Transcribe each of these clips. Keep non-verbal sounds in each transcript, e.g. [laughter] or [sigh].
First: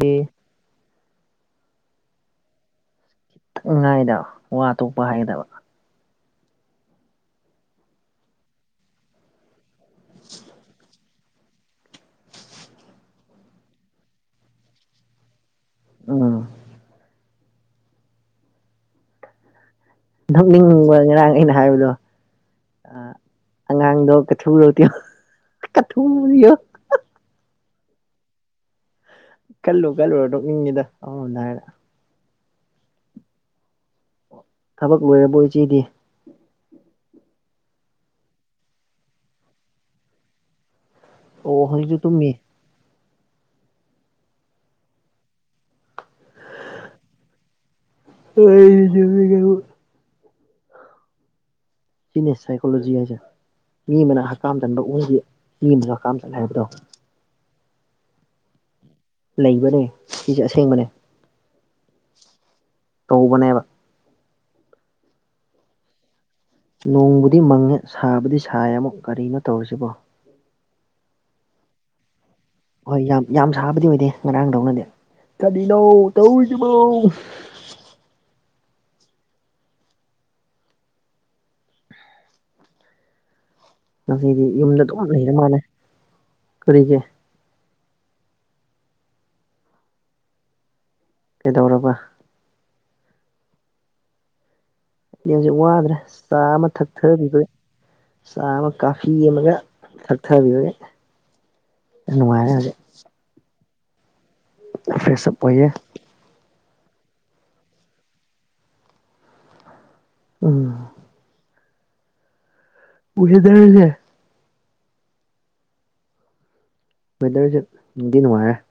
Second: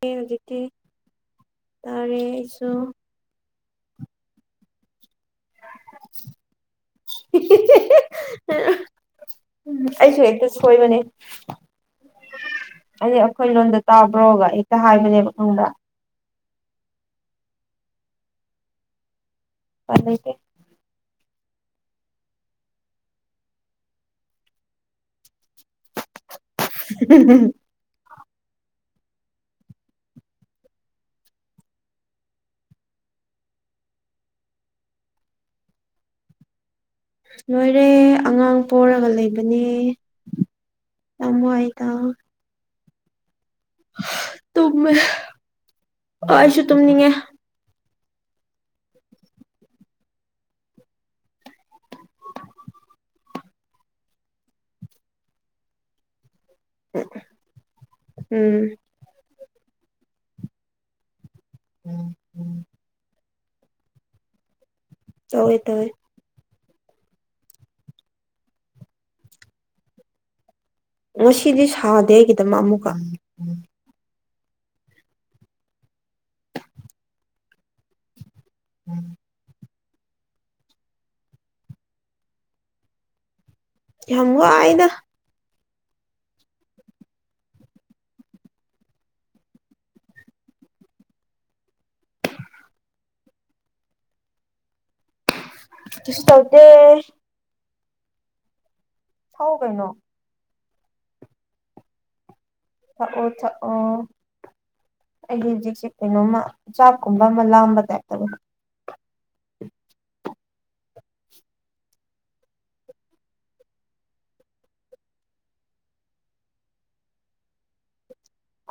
ꯑꯩ ꯍꯧꯖꯤꯛꯇꯤ ꯇꯥꯔꯦ ꯑꯩꯁꯨ ꯊꯛꯉꯥꯏꯗꯕ ꯋꯥ ꯇꯣꯛꯄ ꯍꯥꯏꯗꯕ [unintelligible] ꯎꯝ ꯑꯩꯁꯨ ꯍꯦꯛꯇ ꯁꯣꯏꯕꯅꯦ ꯑꯩꯈꯣꯏ ꯂꯣꯟꯗ ꯇꯥꯕ꯭ꯔꯣꯒ ꯍꯦꯛꯇ ꯍꯥꯏꯕꯅꯦꯕ ꯈꯪꯕ꯭ꯔ ꯑꯝ ꯎꯄꯥꯏ ꯂꯩꯇꯦ ꯅ‌ꯣꯛꯅꯤꯡꯕ ꯋꯥꯔꯤ ꯍꯥꯏ ꯑꯩꯅ ꯍꯥꯏꯕꯗꯣ ꯑꯉꯥꯡꯗꯣ ꯀꯩꯊꯔꯣꯇꯤꯌꯣ ꯀꯊꯨꯝꯅꯤꯑꯣ ꯈꯜꯂꯨ ꯈꯜꯂꯨꯔ ꯅ‌ꯣꯛꯅꯤꯡꯉꯤꯗ ꯑꯃꯥꯔ‌ꯣꯝꯗ ꯍꯥꯏꯔ ꯊꯕꯛ ꯂꯣꯏꯔꯕꯣ ꯏꯆꯦꯗꯤ ꯂꯣꯏꯔꯦ ꯑꯉꯥꯡ ꯄ‌ꯣꯔꯒ ꯂꯩꯕꯅꯦ ꯌꯥꯝ ꯑꯣ ꯍꯧꯛꯁꯨ ꯇꯨꯝꯃꯤ ꯇꯨꯝꯃ‌ꯦ ꯑꯩꯁꯨ ꯇꯨꯝꯅꯤꯉ‌ꯦ ꯑꯩꯖꯨ ꯇꯨꯝꯅꯤꯡꯉꯤꯉ‌ꯣ ꯁꯤꯅꯦꯁ ꯁꯥꯏꯀꯣꯂꯣꯖꯤ ꯍꯥꯏꯁꯦ ꯃꯤ ꯑꯃꯅ ꯍꯛꯀꯥꯝꯗꯟꯕ ꯎꯒꯤ ꯃꯤ ꯑꯃꯅ ꯍꯛꯀꯥꯝ ꯍꯥꯏꯕꯗꯣ ꯎꯝ ꯂꯩꯕꯅꯦ ꯁꯤꯁꯦ ꯑꯁꯦꯡꯕꯅꯦ ꯎꯝ ꯎꯝ ꯀꯧꯕꯅꯦꯕ ꯇꯧꯋꯦ ꯇꯧꯋꯦ ꯅꯣꯡꯕꯨꯗꯤ ꯃꯪꯉꯦ ꯁꯥꯕꯨꯗꯤ ꯁꯥꯏꯌꯦ ꯑꯃꯨꯛ ꯀꯔꯤꯅꯣ ꯇꯧꯔꯤꯁꯤꯕꯣ ꯑꯣ ꯁꯤꯗꯤ ꯁꯥꯗꯦ ꯑꯩꯒꯤꯗꯃꯛ ꯑꯃꯨꯛꯀ ꯍꯣꯏ ꯌꯥꯝ ꯌꯥꯝ ꯁꯥꯕꯗꯤ ꯑꯣꯏꯗꯦ ꯈ ꯑꯥꯡꯗꯧꯅꯗꯤꯦ ꯆꯅꯧ ꯇꯧꯕꯧ ꯎꯝ ꯌꯥꯝ ꯉꯁꯤꯗꯤ ꯌꯨꯝꯗ ꯋꯥꯏꯗ ꯑꯗꯨꯝ ꯂꯩꯔ ꯃꯥꯜꯂꯦ ꯀꯔꯤꯒꯦ ꯀꯩꯗꯧꯔꯕ ꯌꯦꯟꯁ ꯋꯥꯗ꯭ꯔꯦ ꯀꯩꯁꯨ ꯇꯧꯗꯦ ꯆꯥꯃ ꯊꯛꯊꯕꯤꯕꯩ ꯆꯥꯃ ꯀꯥꯐꯤ ꯊꯧ ꯑꯃꯃꯒ ꯀꯩꯅꯣ ꯊꯛꯊꯕꯤꯕꯒꯤ ꯌꯥꯝ ꯅꯨꯡꯉꯥꯏꯔꯦ ꯍꯧꯖꯤ ꯐ꯭ꯔꯦꯁ ꯑꯩ ꯑꯞ ꯑꯣꯏꯔꯦ ꯍꯧꯖꯤꯛꯁꯦ ꯀꯩꯅꯣꯃ ꯆꯥꯛꯀꯨꯝꯕ ꯑꯃ ꯂꯥꯡꯝꯕ ꯇꯥꯏꯞꯇꯕꯨ ꯎꯝ ꯎꯁꯦꯗꯔꯁꯦ ꯃꯗꯁ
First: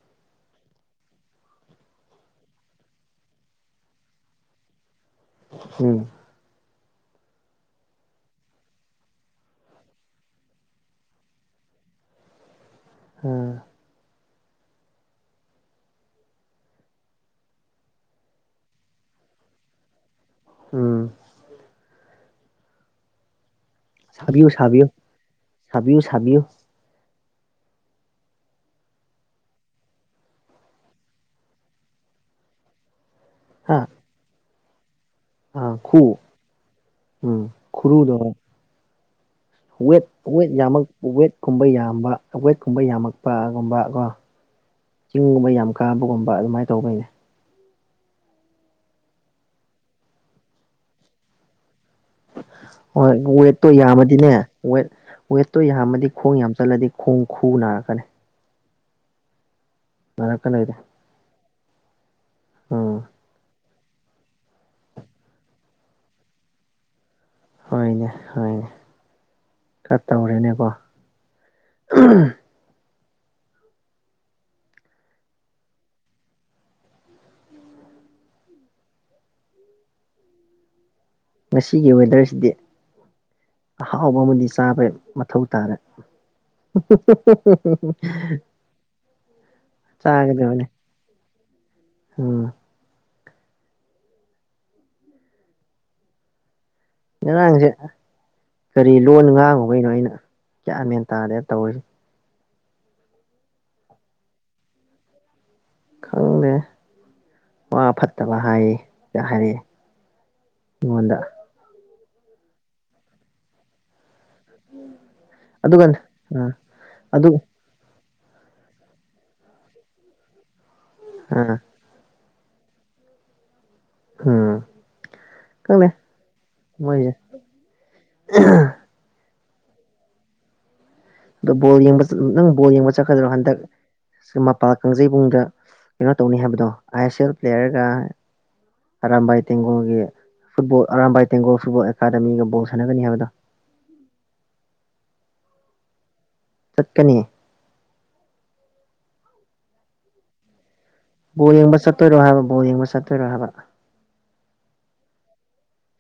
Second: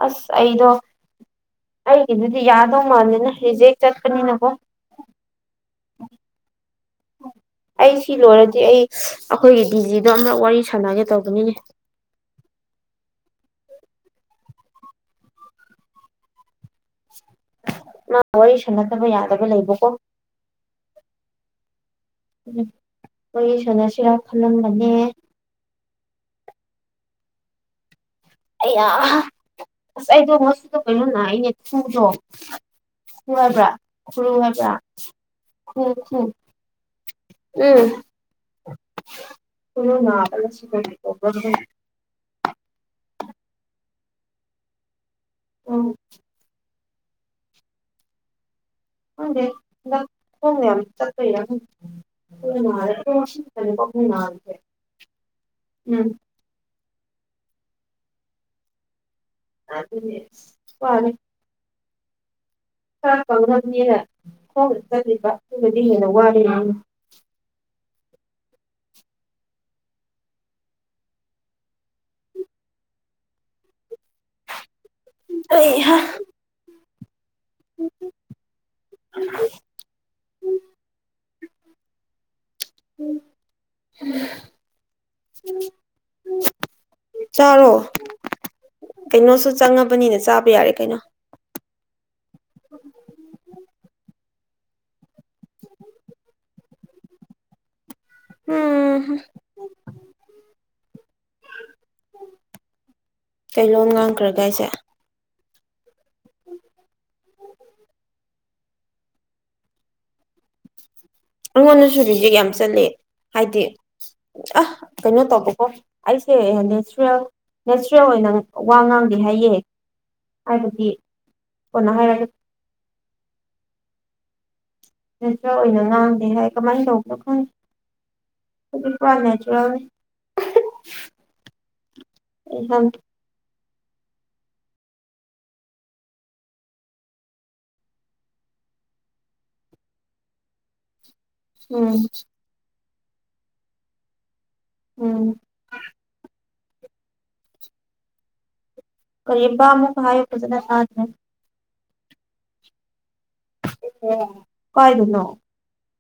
ꯑꯁ ꯑꯩꯗꯣ ꯑꯩꯒꯤꯗꯨꯗꯤ ꯌꯥꯗꯧ ꯃꯥꯜꯜꯂꯤꯅ ꯍꯧꯖ ꯍꯦꯛ ꯆꯠꯄꯅꯤꯅꯀꯣ ꯎꯝ ꯑꯩ ꯁꯤ ꯂꯣꯏꯔꯗꯤ ꯑꯩ ꯑꯩꯈꯣꯏꯒꯤ ꯗꯤꯖꯤꯗꯣ ꯑꯃꯝꯛ ꯋꯥꯔꯤ ꯁꯥꯟꯅꯒꯦ ꯇꯧꯕꯅꯤꯅꯦ ꯎꯝ ꯃꯥ ꯋꯥꯔꯤ ꯁꯥꯟꯅꯗꯕ ꯌꯥꯗꯕ ꯂꯩꯕꯀꯣ ꯎꯝ ꯎꯝ ꯑꯩꯣꯏ ꯅꯁꯤꯔ ꯁꯥꯕꯤꯌꯨ ꯁꯥꯕꯤꯌꯨ ꯈꯜꯂꯝꯕꯅꯦ ꯁꯥꯕꯤꯌꯨ ꯁꯥꯕꯤꯌꯨ ꯑꯩ ꯑ ꯑꯁ ꯑꯩꯗꯣ ꯃꯆꯨꯗ ꯀꯩꯅꯣ ꯅ ꯑꯩꯅꯦ ꯊꯣꯡꯗ꯭ꯔꯣ ꯈꯕ꯭ꯔ ꯍꯥ ꯈꯔꯨ ꯍꯥꯏꯕ꯭ꯔ ꯑꯥ ꯎꯝ ꯈꯨ ꯎꯝ ꯎꯝ ꯈꯨꯔꯨ ꯋꯦꯠ ꯅꯥꯕ ꯋꯦꯠ ꯉꯁꯤ ꯌꯥꯝꯃꯛ ꯀꯩꯒꯤ ꯇꯧꯕ꯭ꯔꯥ ꯈꯪꯗꯦ ꯋꯦꯠꯀꯨꯝꯕ ꯌꯥꯝꯕ ꯋꯦꯠꯀꯨꯝꯕ ꯌꯥꯝꯃꯛ ꯄꯥꯒꯨꯝꯕ ꯀꯣ ꯆꯤꯡꯒꯨꯝꯕ ꯌꯥꯝ ꯎꯝ ꯀꯥꯕꯒꯨꯝꯕ ꯑꯗꯨꯃꯥꯏꯅ ꯇꯧꯕꯩꯅꯦ ꯍ ꯍ ꯆꯄꯔ ꯍꯣꯏ ꯋꯦꯠꯇꯣ ꯈꯨꯎ ꯌꯥꯝꯃꯗꯤꯅꯦ ꯅꯥꯔꯤꯁꯦ ꯋꯦ ꯋꯦꯠꯇꯣ ꯌꯥꯝꯃꯗꯤ ꯎꯝ ꯈꯣꯡ ꯌꯥꯝ ꯆꯠꯂꯗꯤ ꯈꯣꯡ ꯈꯨ ꯅꯥꯔꯛꯀꯅꯤ ꯑꯗꯨ ꯅꯥꯔꯛꯀꯅꯤꯗ ꯐꯔꯦ ꯎꯝ ꯀꯥꯛꯄ ꯉꯝꯅꯦꯦꯅ ꯈꯣꯡꯅ ꯆꯠꯂꯤꯕ ꯑꯗꯨꯗꯗꯤ ꯍꯦꯟꯅ ꯋꯥꯂꯤ ꯍꯅꯦ ꯍꯅꯦ ꯈꯔ ꯇꯧꯔꯦꯅꯦꯀꯣ ꯑꯩ ꯎ ꯎꯝ ꯎꯝ ꯉꯁꯤꯒꯤ ꯋꯦꯗꯔꯁꯤꯗꯤ ꯎꯝ ꯑꯍꯥꯎꯕ ꯑꯃꯗꯤ ꯆꯥꯕ ꯃꯊꯧ ꯇꯥꯔꯦ [inaudible] ꯆꯥꯔꯣ ꯀꯩꯅꯣꯁꯨ ꯆꯪꯉꯕꯅꯤꯅ ꯆꯥꯕ ꯆꯥꯒꯗꯕꯅꯤ ꯌꯥꯔꯦ ꯀꯩꯅꯣ ꯎꯝ ꯌꯦꯟꯅꯥꯡꯁꯦ ꯀꯔꯤ ꯎꯝ ꯂꯣꯟ ꯉꯥꯡꯉꯨꯕ ꯀꯩꯅꯣ ꯑꯩꯅ ꯀꯌꯥ ꯃꯦꯟ ꯇꯥꯗꯦ ꯇꯧꯔꯤꯁꯤ ꯀꯂꯣꯝ ꯉꯥꯡꯈ꯭ꯔꯒ ꯑꯩꯁꯦ ꯈꯪꯗꯦ ꯋꯥ ꯐꯠꯇ ꯋꯥ ꯍꯥꯏꯌꯦ ꯆ ꯍꯥꯏꯔꯛꯑꯦ ꯑꯩꯉꯣꯟꯗ ꯑꯩꯉꯣꯟꯗꯁꯨ ꯖꯤꯛ ꯌꯥꯝ ꯆꯠꯂ ꯍꯥꯏꯗꯤ ꯑ ꯀꯩꯅꯣ ꯇꯧꯕꯀꯣ ꯑꯗꯨꯒ ꯑꯩꯁꯦ ꯑꯥ ꯅꯦꯆꯔꯦꯜ ꯑꯗꯨ ꯈꯦ ꯑꯣꯏꯅ ꯋꯥ ꯉꯥꯡꯗꯦ ꯍꯥꯏꯌꯦꯦ ꯍꯥꯏꯕꯗꯤ ꯑꯥ ꯀꯅ ꯍꯥꯏꯔꯒ ꯍꯥꯝ ꯅꯦꯆꯔ ꯑꯣꯏꯅ ꯉꯥꯡꯗꯦ ꯍꯥꯏ ꯀꯃꯥꯏꯅ ꯃꯣꯏꯁꯦ ꯇꯧꯕꯅꯣ ꯈꯪꯉꯦ ꯀ ꯑꯗꯣ ꯕꯣꯔ ꯌꯦꯡꯕ ꯅꯪ ꯕꯣꯔ ꯌꯦꯡꯕ ꯆꯠꯀꯗ꯭ꯔꯣ ꯍꯟꯗꯛ ꯁꯤ ꯃꯄꯥꯜ ꯀꯥꯡꯖꯩꯕꯨꯡꯗ ꯀꯩꯅꯣ ꯇꯧꯅꯤ ꯍꯥꯏꯕꯗꯣ ꯑꯥꯏ ꯑꯦꯁ ꯑꯦꯜ ꯄ꯭ꯂꯦꯌꯔꯒ ꯑꯔꯝꯕꯥꯏ ꯇꯦꯡꯒꯨꯒꯤ ꯐꯨꯠꯕꯣꯜꯔꯝꯕꯥꯏ ꯇꯦꯡꯒꯣꯜ ꯁꯨꯕꯨ ꯎꯝ ꯑꯦꯀꯥꯗꯃꯤꯒ ꯕꯣꯜ ꯁꯥꯟꯅꯒꯅꯤ ꯍꯥꯏꯕꯗꯣ ꯎꯝ ꯆꯠꯀꯅꯤ ꯀꯔꯤꯕꯥ ꯑꯃꯨ ꯍꯥꯏ ꯍꯥꯏꯗꯅ ꯁꯥꯖ ꯣꯗꯤꯡꯕ ꯁꯔꯣꯏꯔꯣꯍꯕꯣꯡꯕ ꯁ ꯀꯣꯏꯗꯨꯅꯣ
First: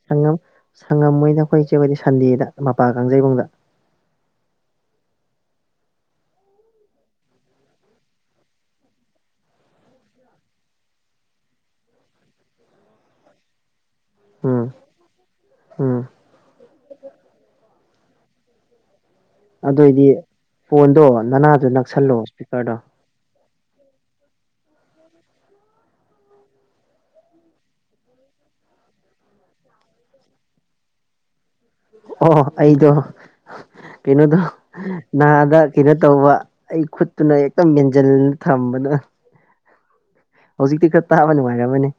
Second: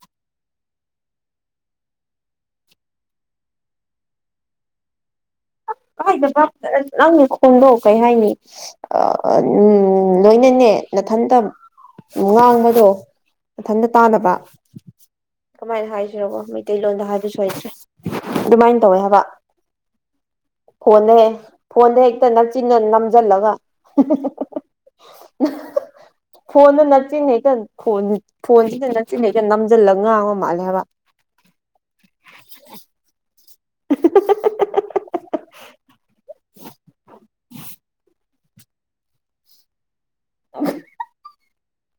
ꯁꯉꯝ ꯁꯪꯉꯝꯣꯏ ꯑꯣꯏꯅ ꯑꯩꯈꯣꯏꯁꯦ ꯑꯣꯏꯗꯤ ꯁꯟꯗꯦꯗ ꯃꯄꯥ ꯀꯥꯡꯖꯩꯕꯨꯡꯗ [unintelligible] ꯪ ꯈꯣꯡꯗꯣ ꯀꯩ ꯍꯥꯏꯅꯤ ꯂꯣꯏꯅꯅꯦ ꯃꯊꯟꯇ ꯉꯥꯡꯕꯗꯣ ꯃꯊꯟꯇ ꯇꯥꯟꯅꯕ ꯎꯝ ꯀꯃꯥꯏꯅ ꯎꯝ ꯍꯥꯏꯁꯤꯔꯕꯣ ꯃꯩꯇꯩꯂꯣꯟꯗ ꯍꯥꯏꯕꯁꯨꯦ ꯑꯗꯨꯃꯥꯏꯅ ꯇꯧꯋꯦ ꯍꯥꯏꯕ ꯑꯗꯨꯑꯣꯏꯗꯤ ꯐꯣꯟꯗꯣ ꯐꯣꯟꯗ ꯅꯅꯥꯗꯨ ꯐꯣꯟꯗ ꯅꯛꯁꯜꯂꯣ ꯍꯦꯛꯇ ꯏꯁꯄꯤꯀꯔꯗꯣ ꯅꯞꯆꯤꯟꯅ ꯎ ꯅꯝꯁꯤꯜꯂꯒ ꯐꯣꯟꯗ ꯅꯠꯆꯤ ꯍꯦꯛꯇꯣꯟ ꯐꯣꯟꯁꯤꯗ ꯅꯠꯆꯤ ꯍꯦꯛꯇ ꯅꯝꯁꯤꯜꯂꯒ ꯉꯥꯡꯉ ꯃꯥꯜꯂꯦ ꯍꯥꯏꯕ ꯑꯣ ꯑꯩꯗꯣ ꯀꯩꯅꯣꯗꯣ ꯍꯥꯗ ꯀꯩꯅꯣ ꯇꯧꯕ ꯑꯩ ꯈꯨꯠꯇꯨꯅ ꯍꯦꯛꯇꯝ ꯃꯦꯟꯁꯤꯟ ꯊꯝꯕꯗꯣ ꯍꯧꯖꯤꯛꯇꯤ ꯈꯔ ꯇꯥꯕ ꯅꯨꯡꯉꯥꯏꯔꯝꯃꯅꯦ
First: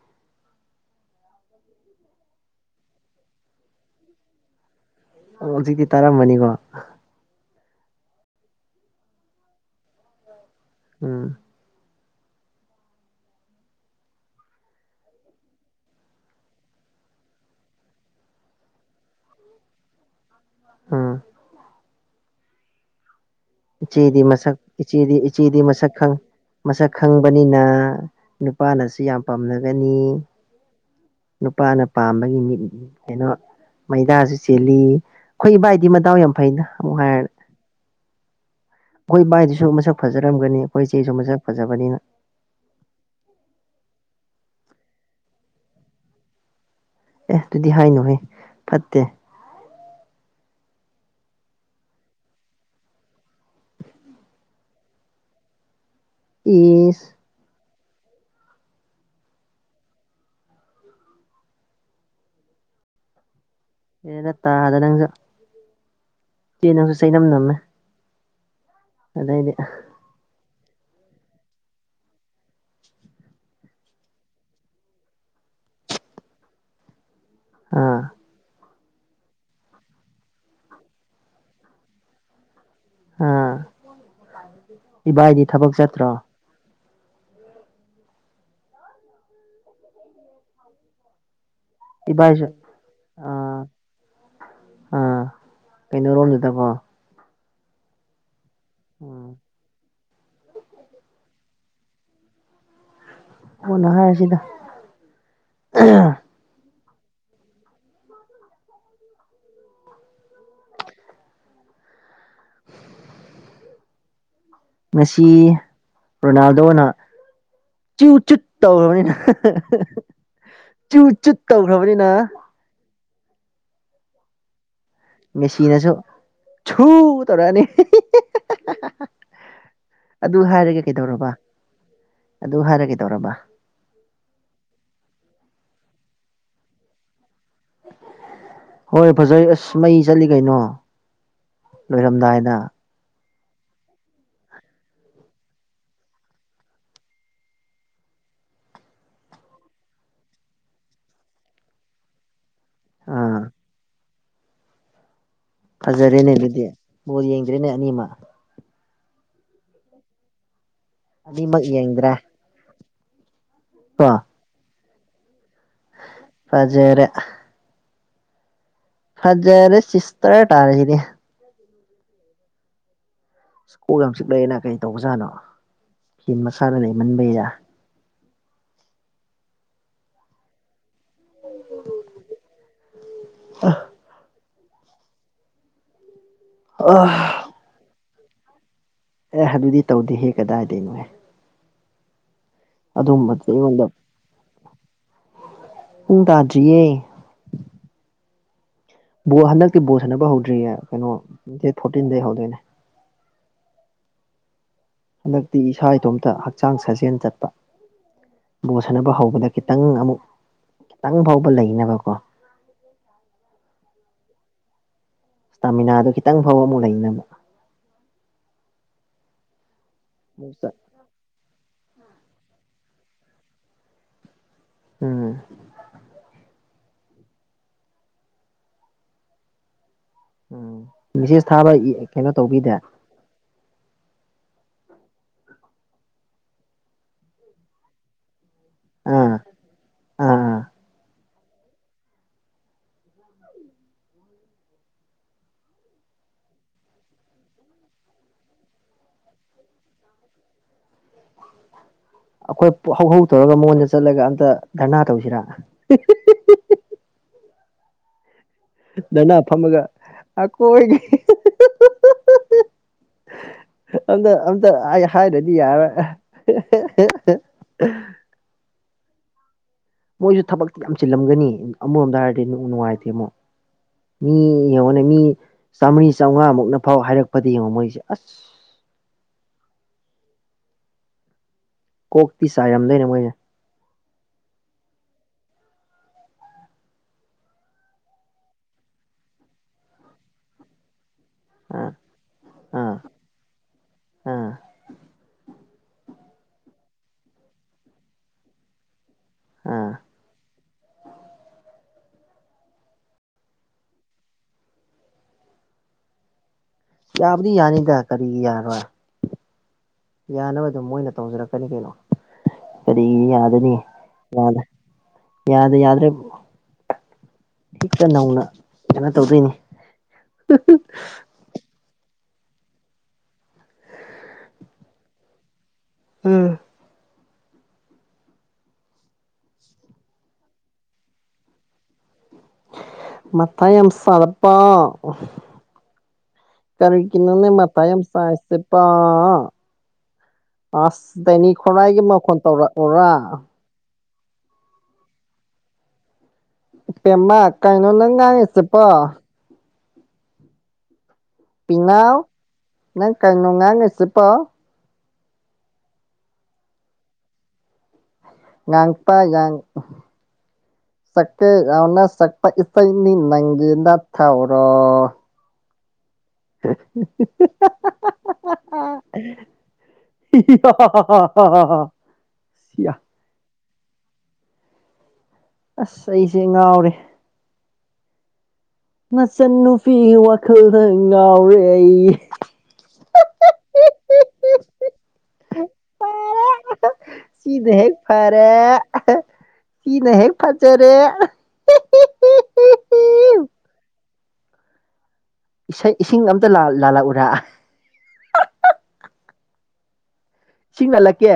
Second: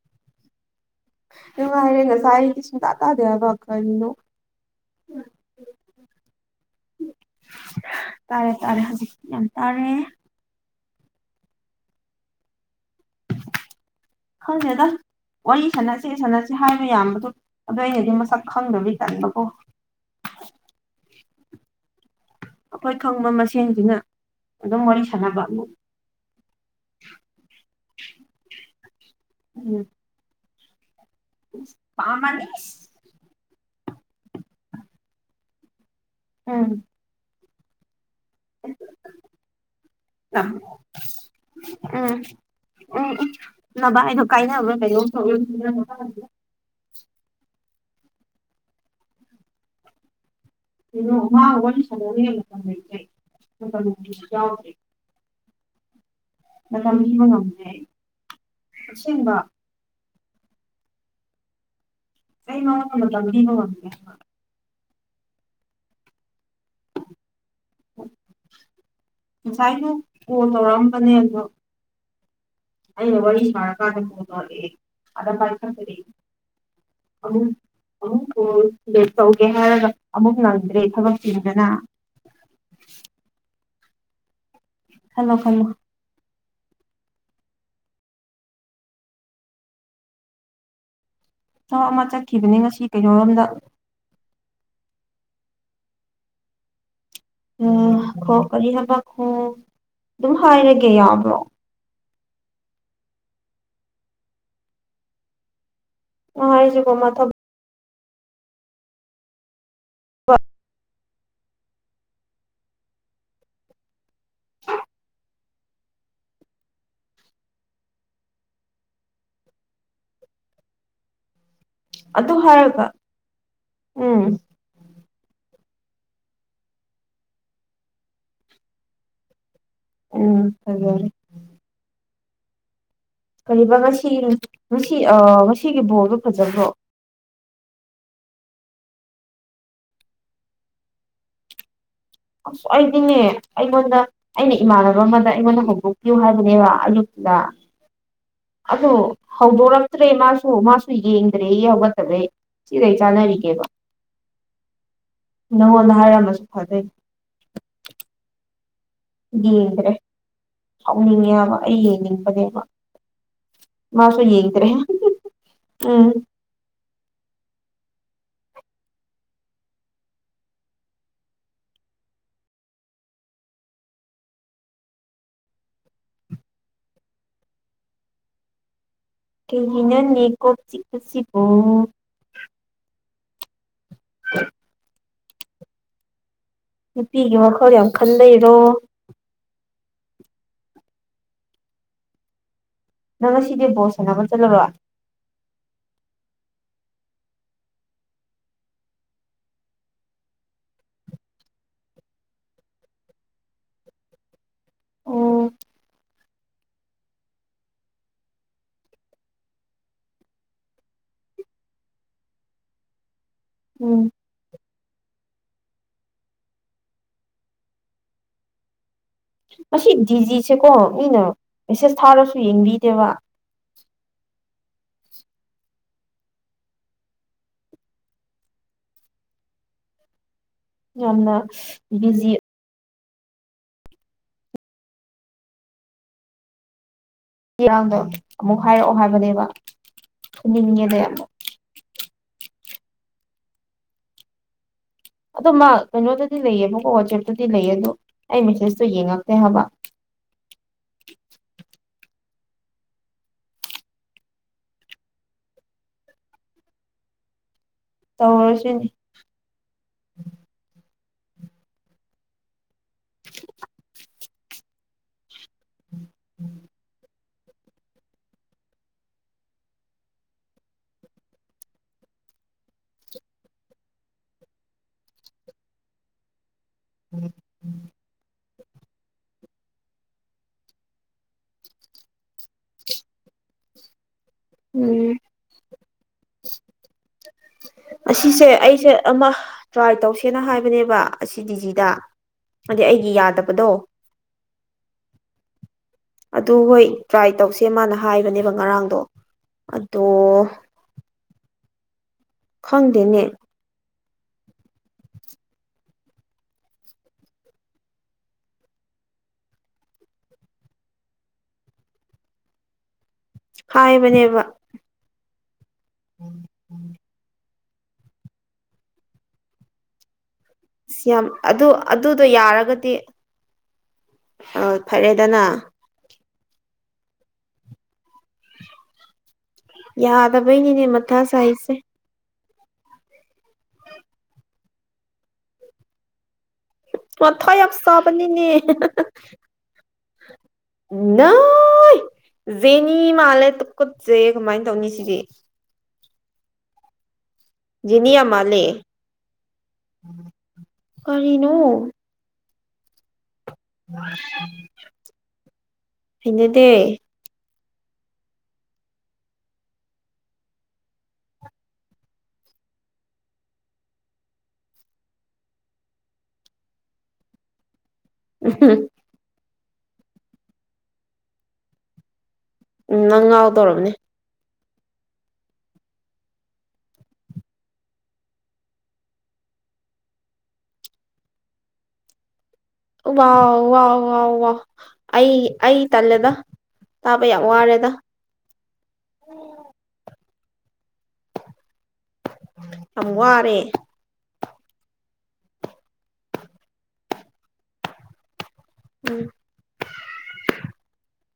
ꯉꯥꯏꯔꯦꯅ ꯁꯥꯏ ꯀꯁꯅ ꯇꯥꯛꯇꯥꯗꯦ ꯌꯥꯕ ꯀꯅꯤꯅꯣ ꯑꯣ ꯍꯧꯖꯤꯛꯇꯤ ꯇꯥꯔꯝꯃꯅꯤꯀꯣ ꯇꯥꯔꯦ ꯇꯥꯔꯦ ꯍꯧꯖꯤꯛꯇꯤ ꯌꯥꯝ ꯇꯥꯔꯦ ꯎꯝ [unintelligible] ꯍꯅꯦꯗ ꯋꯥꯔꯤ ꯁꯥꯟꯅꯁꯤ ꯁꯥꯟꯅꯁꯤ ꯍꯥꯏꯕ ꯌꯥꯝꯕꯗꯨ ꯑꯗꯨꯗ ꯑꯩꯅꯗꯤ ꯃꯁꯛ ꯈꯪꯗꯕꯤꯩ ꯇꯠꯕꯀꯣ ꯎꯝ ꯑꯩꯈꯣꯏ ꯈꯪꯕ ꯏ ꯃꯁꯦꯟꯁꯤꯅ ꯆꯤꯗꯤ ꯃꯁꯛ ꯑꯗꯨꯝ ꯋꯥꯔꯤ ꯏꯆꯤꯗꯤ ꯏ ꯁꯥꯟꯅꯕ ꯎꯆꯤꯗꯤ ꯃꯁꯛ ꯈꯪ ꯃꯁꯛ ꯈꯪꯕꯅꯤꯅ ꯅꯨꯄꯥꯅꯁꯨ ꯌꯥꯝ ꯎꯝ ꯄꯥꯝꯅꯒꯅꯤ ꯅꯨꯄꯥꯅ ꯄꯥꯝꯕꯒꯤ ꯄꯥꯝꯃꯅꯤ ꯃꯤꯠ ꯀꯩꯅꯣ ꯃꯩꯗꯥꯁꯨ ꯆꯦꯜꯂꯤ ꯑꯩꯈꯣꯏ ꯏꯕꯥꯏ ꯑꯗꯨꯗꯤ ꯃꯇꯎ ꯌꯥꯝ ꯐꯩꯅ ꯎꯝ ꯑꯃꯨꯛ ꯍꯥꯏꯔꯅ ꯑꯩꯈꯣꯏ ꯕꯥꯏꯗꯨꯁꯨ ꯃꯁꯛ ꯎꯝ ꯐꯖꯔꯝꯒꯅꯤ ꯑꯩꯈꯣꯏ ꯏꯆꯦꯁꯨ ꯃꯁꯛ ꯐꯖꯕꯅꯤꯅ ꯎꯝ ꯎꯝ ꯅꯚ ꯑꯩꯗꯣ ꯀꯥꯏꯅꯕ꯭ꯔ ꯑꯦꯁ ꯑꯗꯨꯗꯤ ꯍꯥꯏꯅꯨꯍ ꯐꯠꯇꯦ ꯗ꯭ꯔ ꯃꯇꯝ ꯏꯁ ꯄꯤꯕ ꯉꯝꯃꯦꯦ ꯑꯁꯦꯡꯕ ꯁ ꯅꯣ ꯇꯕꯤ ꯅꯣ ꯑꯦꯗꯠꯇ ꯑꯗ ꯅꯖ ꯁꯤ ꯅꯪꯁꯨ ꯁꯩꯅ ꯅꯝꯃꯦ [unintelligible] ꯑꯗꯥꯏꯗꯤ ꯉꯁꯥꯏꯁꯨ ꯀꯣꯜ ꯇꯧꯔꯛꯑꯝꯕꯅꯦ ꯑꯗꯣ ꯑ ꯋꯥꯔꯤ ꯃ ꯀꯥꯗꯗꯔꯦ ꯑ ꯄꯔꯇ ꯐꯔꯤ ꯑ ꯑꯥ ꯑ ꯀꯣ ꯂꯦꯠ ꯇꯧꯒꯦ ꯍꯥꯏꯔꯒ ꯑꯃꯨꯛ ꯅꯪꯗ꯭ꯔꯦ ꯊꯕꯛ ꯆꯤꯗꯅ ꯑꯥ ꯈꯜꯂꯣ ꯏꯕꯥꯏꯗꯤ ꯈꯜꯂꯣ ꯊꯕꯛ ꯆꯠꯇ꯭ꯔꯣ ꯊꯕꯛ ꯑꯃ ꯏꯕꯥꯏꯁꯨ ꯆꯠꯈꯤꯕꯅꯤ ꯉꯁꯤ ꯀꯩꯅꯔꯣꯝꯗ ꯑ ꯀꯩꯅ ꯔꯣꯜ ꯆꯠꯇ ꯀꯣ ꯎꯝ ꯈꯣ ꯀꯔꯤ ꯍꯥꯏꯕꯈꯣ ꯑꯗꯨꯝ ꯍꯥꯏꯔꯒꯦ ꯌꯥꯕ꯭ꯔꯣ ꯍꯅꯥ ꯍꯥꯏ ꯁꯤꯗ ꯑꯉ ꯍꯥꯏꯁꯨꯀꯣꯃ ꯊ ꯉꯁꯤ ꯔꯣꯅꯥꯜꯗꯣꯅ ꯆꯨ ꯆꯨꯠ ꯇꯧꯔꯕꯅꯤꯅ ꯆꯨ ꯆꯨꯠ ꯇꯧꯈ꯭ꯔꯕꯅꯤꯅ ꯑꯗꯨ ꯍꯥꯏꯔꯒ ꯎꯝ ꯃꯦꯆꯤꯟꯅꯁꯨ ꯁꯨ ꯇꯧꯔꯛꯑꯅꯤ ꯑꯗꯨ ꯎꯝ ꯍꯥꯏꯔꯒꯦ ꯐꯖꯔꯦ ꯀꯩꯗꯧꯔꯕ ꯑꯗꯨ ꯍꯥꯏꯔꯒꯗꯤ ꯀ ꯉꯁꯤ ꯉꯁꯤ ꯑ ꯉꯁꯤꯒꯤ ꯕꯣꯔꯜꯗꯣ ꯐꯖꯕ꯭ꯔꯣ ꯍꯣꯏ ꯐꯖꯩ ꯑꯁ ꯃꯩ ꯆꯠꯂꯤ ꯀꯩꯅꯣ ꯂꯣꯏꯔꯝꯗꯥꯏꯗ ꯑꯋꯥꯗꯅꯦ ꯑꯩꯉꯣꯟꯗ ꯑꯩꯅ ꯏꯃꯥꯟꯅꯕ ꯑꯃꯗ ꯑꯩꯉꯣꯟꯗ ꯍꯧꯗꯣꯛꯄꯤꯌꯨ ꯍꯥꯏꯕꯅꯦꯕ ꯑꯌꯨꯛꯇꯨꯗ ꯑꯗꯨ ꯍꯧꯗꯣꯔꯛꯇ꯭ꯔꯦ ꯃꯥꯁꯨ ꯃꯥꯁꯨ ꯌꯦꯡꯗ꯭ꯔꯦ ꯍꯧꯒꯠꯇꯕ꯭ꯔꯦ ꯁꯤꯗ ꯑꯥ ꯆꯥꯟꯅꯔꯤꯒꯦꯀꯣ ꯐꯖꯔꯦꯅꯦ ꯍꯥꯏꯔꯝꯃꯁꯨ ꯑꯗꯨꯗꯤ ꯐꯗꯣꯏꯅꯦ ꯃ ꯌꯦꯡꯗ꯭ꯔꯦꯅꯦ ꯑꯅꯤꯃ ꯌꯦꯡꯗ꯭ꯔꯦ ꯍꯥꯎꯅꯤꯡꯉꯦꯕ ꯑꯅꯤꯃꯛ ꯑꯩ ꯌꯦꯡꯗ꯭ꯔꯦ ꯌꯦꯡꯅꯤꯡꯕꯅꯦꯕ ꯃꯥꯁ ꯌꯦꯡꯒꯗ꯭ꯔꯦ ꯄ ꯆꯩꯔ ꯐꯖꯔꯦ ꯆꯁꯇꯦ ꯇꯥꯔ ꯁꯤꯗꯤ ꯁ꯭ꯀꯣꯜ ꯌꯥꯝ ꯆꯤꯛꯂꯛꯑꯦꯅ ꯀꯩ ꯇꯧꯕꯖꯥꯠꯅꯣ ꯐꯤꯟ ꯃꯁꯥꯅ ꯂꯩꯃꯟꯕꯩꯗ ꯀꯅ ꯅ ꯀꯣꯞ ꯆꯤꯄꯁꯤꯕꯣ ꯑ ꯅꯨꯄꯤꯒꯤ ꯃꯈꯜ ꯌꯥꯝ ꯈꯟ ꯂꯩꯔꯣ ꯑꯦ ꯑꯗꯨꯗꯤ ꯇꯧꯗꯦꯍꯦ ꯀꯗꯥꯏꯗꯩꯅꯣꯍ ꯅꯪ ꯑꯗꯨꯒꯨꯝꯕꯁ ꯉꯁꯤꯗꯤ ꯑꯩꯉꯣꯟꯗ ꯕꯣꯜ ꯁꯥꯟꯅꯕ ꯆꯠꯂꯔꯣꯏ ꯄꯨꯡ ꯇ ꯁꯤꯏ ꯕꯣꯜ ꯍꯟꯗꯛꯀꯤ ꯕꯣ ꯁꯥꯟꯅꯕ ꯍꯧꯗ꯭ꯔꯤꯌꯦ ꯀꯩꯅꯣ ꯗꯦꯠ ꯐꯣꯔꯇꯤꯟꯗꯩ ꯍꯧꯗꯣꯏꯅꯦ [unintelligible] ꯑꯣ ꯍꯟꯗꯛꯇꯤ ꯏꯁꯥ ꯏꯇꯣꯝꯇ ꯍꯛꯆꯥꯡ ꯁꯥꯖꯦꯜ ꯆꯠꯄ ꯕꯣ ꯁꯅꯕ ꯍꯧꯕꯗ ꯈꯤꯇꯪ ꯑꯃꯨꯛ ꯈꯤꯇꯪ ꯐꯥꯎꯕ ꯂꯩꯅꯕꯀꯣ ꯎꯝ ꯏꯁꯇꯥꯃꯤꯅꯥꯗꯨ ꯈꯤꯇꯪ ꯐꯥꯎꯕ ꯑꯃꯨꯛ ꯂꯩꯅ ꯑꯃꯨꯛ ꯃꯁꯤ ꯤꯖꯤꯁꯦ ꯀꯣ ꯏꯅ ꯃꯦꯁꯦꯁ ꯊꯥꯔꯁꯨ ꯌꯦꯡꯕꯤꯗꯦꯕ ꯎꯝ ꯎꯝ ꯌꯥꯝꯅ ꯃꯤꯦꯁꯦꯁ ꯊꯥꯕ ꯀꯩꯅꯣ ꯕꯤꯖꯤ ꯇꯧꯕꯤꯗꯦ ꯏꯔꯥꯡꯗꯣ ꯑꯃꯨꯛ ꯍꯥꯏꯔꯛꯑꯣ ꯑꯥ ꯑꯥ ꯍꯥꯏꯕꯅꯦꯕ ꯑꯥ ꯍꯅꯤꯡꯉꯦꯗ ꯑꯗꯣ ꯃꯥ ꯀꯩꯅꯣꯗꯗꯤ ꯂꯩꯌꯦꯕꯀꯣ ꯋꯥꯆꯦꯞꯇꯗꯤ ꯂꯩꯌꯦ ꯑꯗꯣ ꯑꯩ ꯃꯦꯁꯦꯁꯇꯣ ꯌꯦꯡꯉꯛꯇꯦ ꯍꯥꯏꯕ [unintelligible] ꯑꯩꯈꯣꯏ ꯍꯧꯍꯧ ꯇꯧꯔꯒ ꯃꯉꯣꯟꯗ ꯆꯠꯂꯒ ꯑꯝꯇ ꯙꯔꯅꯥ ꯇꯧꯁꯤꯔꯥ ꯇ ꯅꯥ ꯐꯝꯃꯒ ꯑꯀꯣꯏꯒꯤ ꯑꯝꯇ ꯑꯝꯇ ꯑꯩ ꯍꯥꯏꯔꯗꯤ ꯌꯥꯔꯣꯏ [unintelligible] ꯃꯣꯏꯁꯨ ꯊꯕꯛꯇꯤ ꯌꯥꯝ ꯆꯤꯜꯂꯝꯒꯅꯤ ꯑꯃꯔꯣꯝꯗ ꯍꯥꯏꯔꯗꯤꯅꯨꯡ ꯅꯨꯡꯉꯥꯏꯇꯦ ꯑꯃꯨꯛ ꯃꯤ ꯌꯦꯡꯉꯣꯅꯦ ꯃꯤ ꯆꯥꯝꯃꯔꯤ ꯆꯥꯝꯃꯉꯥꯃꯨꯛꯅ ꯐꯥꯎ ꯍꯥꯏꯔꯛꯄꯗ ꯌꯦꯡꯉꯣ ꯃꯣꯏꯁꯦ ꯑꯁ ꯀꯣꯛꯇꯤ ꯆꯥꯏꯔꯝꯗꯣꯏꯅꯦ ꯃꯣꯏꯅꯦ ꯎꯝ ꯑꯁꯤꯁꯦ ꯑꯩꯁꯦ ꯑꯃ ꯇ꯭ꯔꯥꯏ ꯇꯧꯁꯦꯅ ꯍꯥꯏꯕꯅꯦꯕ ꯑꯁꯤꯗꯤ ꯁꯤꯗ ꯑꯥ ꯍꯥꯏꯗꯤ ꯑꯥ ꯑꯩꯒꯤ ꯌꯥꯗꯕꯗꯣ ꯑꯥ ꯑꯗꯨ ꯍꯣꯏ ꯇ꯭ꯔꯥꯏ ꯇꯧꯁꯦ ꯃꯥꯅ ꯍꯥꯏꯕꯅꯦꯕ ꯉꯔꯥꯡꯗꯣ ꯑꯥ ꯑꯗꯣ ꯈꯪꯗꯅꯦ ꯌꯥꯕꯨꯗꯤ ꯌꯥꯅꯤꯗ ꯀꯔꯤ ꯌꯥꯔꯣꯏ ꯌꯥꯅꯕ ꯑꯗꯨꯝ ꯃꯣꯏꯅ ꯇꯧꯖꯔꯛꯀꯅꯤ ꯀꯩꯅꯣ ꯗꯤ ꯌꯥꯗꯅꯤ ꯍꯥꯏꯕꯅꯦꯕ ꯌꯥꯗ ꯌꯥꯗ ꯌꯥꯗ꯭ꯔꯦ ꯍꯤꯛꯇ ꯅꯧꯅ ꯀꯩꯅꯣ ꯇꯧꯗꯣꯏꯅꯤ ꯁ꯭ꯝ ꯑꯗꯨ ꯑꯗꯨꯗꯣ ꯌꯥꯔꯒꯗꯤ ꯑ ꯐꯔꯦꯗꯅ ꯎꯝ ꯌꯥꯗꯕꯩ ꯌꯦꯅꯦ ꯃꯊ ꯁꯥꯏꯁꯦ ꯃꯠꯇꯥꯏꯦꯝꯁꯂꯄꯥ ꯀꯔꯤ ꯀꯅ ꯃ ꯃꯊꯥ ꯃꯇꯝꯥꯏ ꯌꯥꯝ ꯁꯥꯕꯅꯤꯅꯦ ꯁꯥꯏꯁꯤꯄꯥ ꯑꯁ ꯗꯥꯩꯅꯤ ꯅꯣꯏ ꯈꯨꯔꯥꯏꯒꯤ ꯃꯈꯣꯟ ꯇꯧꯔꯛꯎꯔꯥ ꯠ ꯆꯦ ꯀꯃꯥꯏꯅ ꯇꯧꯅꯤ ꯁꯤꯗꯤ ꯄꯦꯃ ꯀꯥꯏꯅꯣ ꯖꯦꯅꯤ ꯌꯥꯝ ꯅꯪꯉꯅꯤꯁꯦ ꯃꯥꯜꯂꯦ ꯄ ꯀꯔꯤꯅꯣ ꯄꯤꯅꯥꯎ ꯅꯪ ꯀꯩꯅꯩꯅꯅꯨꯡ ꯉꯥꯡ ꯉꯩꯁꯤ ꯄ ꯊꯅꯗꯦ ꯉꯪꯄꯥ ꯉꯪ ꯁꯛꯀꯦꯅ ꯁꯛꯄ ꯏꯁꯩꯅꯤ ꯅꯪꯒꯤꯦꯗ ꯊꯥꯎꯔꯣ [unintelligible] ꯎ ꯍꯥ ꯎꯝ ꯅꯪ ꯉꯥꯎꯗꯧꯔꯕꯅꯦ ꯑꯁ ꯑꯩꯁꯦ ꯉꯥꯎꯔꯦ ꯃꯆꯟꯟꯅꯨꯄꯤꯒꯤ ꯋꯥꯈꯜꯗ ꯉꯥꯎꯔꯦ ꯑꯩ ꯋꯥꯎ ꯋꯥꯎ ꯋꯥꯎ ꯋꯥꯎ ꯑꯩ ꯑꯩ ꯇꯂꯦꯗ ꯁꯤꯅ ꯍꯦꯛ ꯐꯔꯦ ꯁꯤꯅ ꯍꯦꯛ ꯐꯖꯔꯦ ꯌꯥꯝ ꯋꯥꯔꯦ ꯏꯁꯩ ꯏꯁꯤꯡ ꯑꯝꯇ ꯂꯥꯜꯂꯛꯎꯔ [inaudible] ꯁꯤꯤꯡꯅ ꯂ ꯀꯦ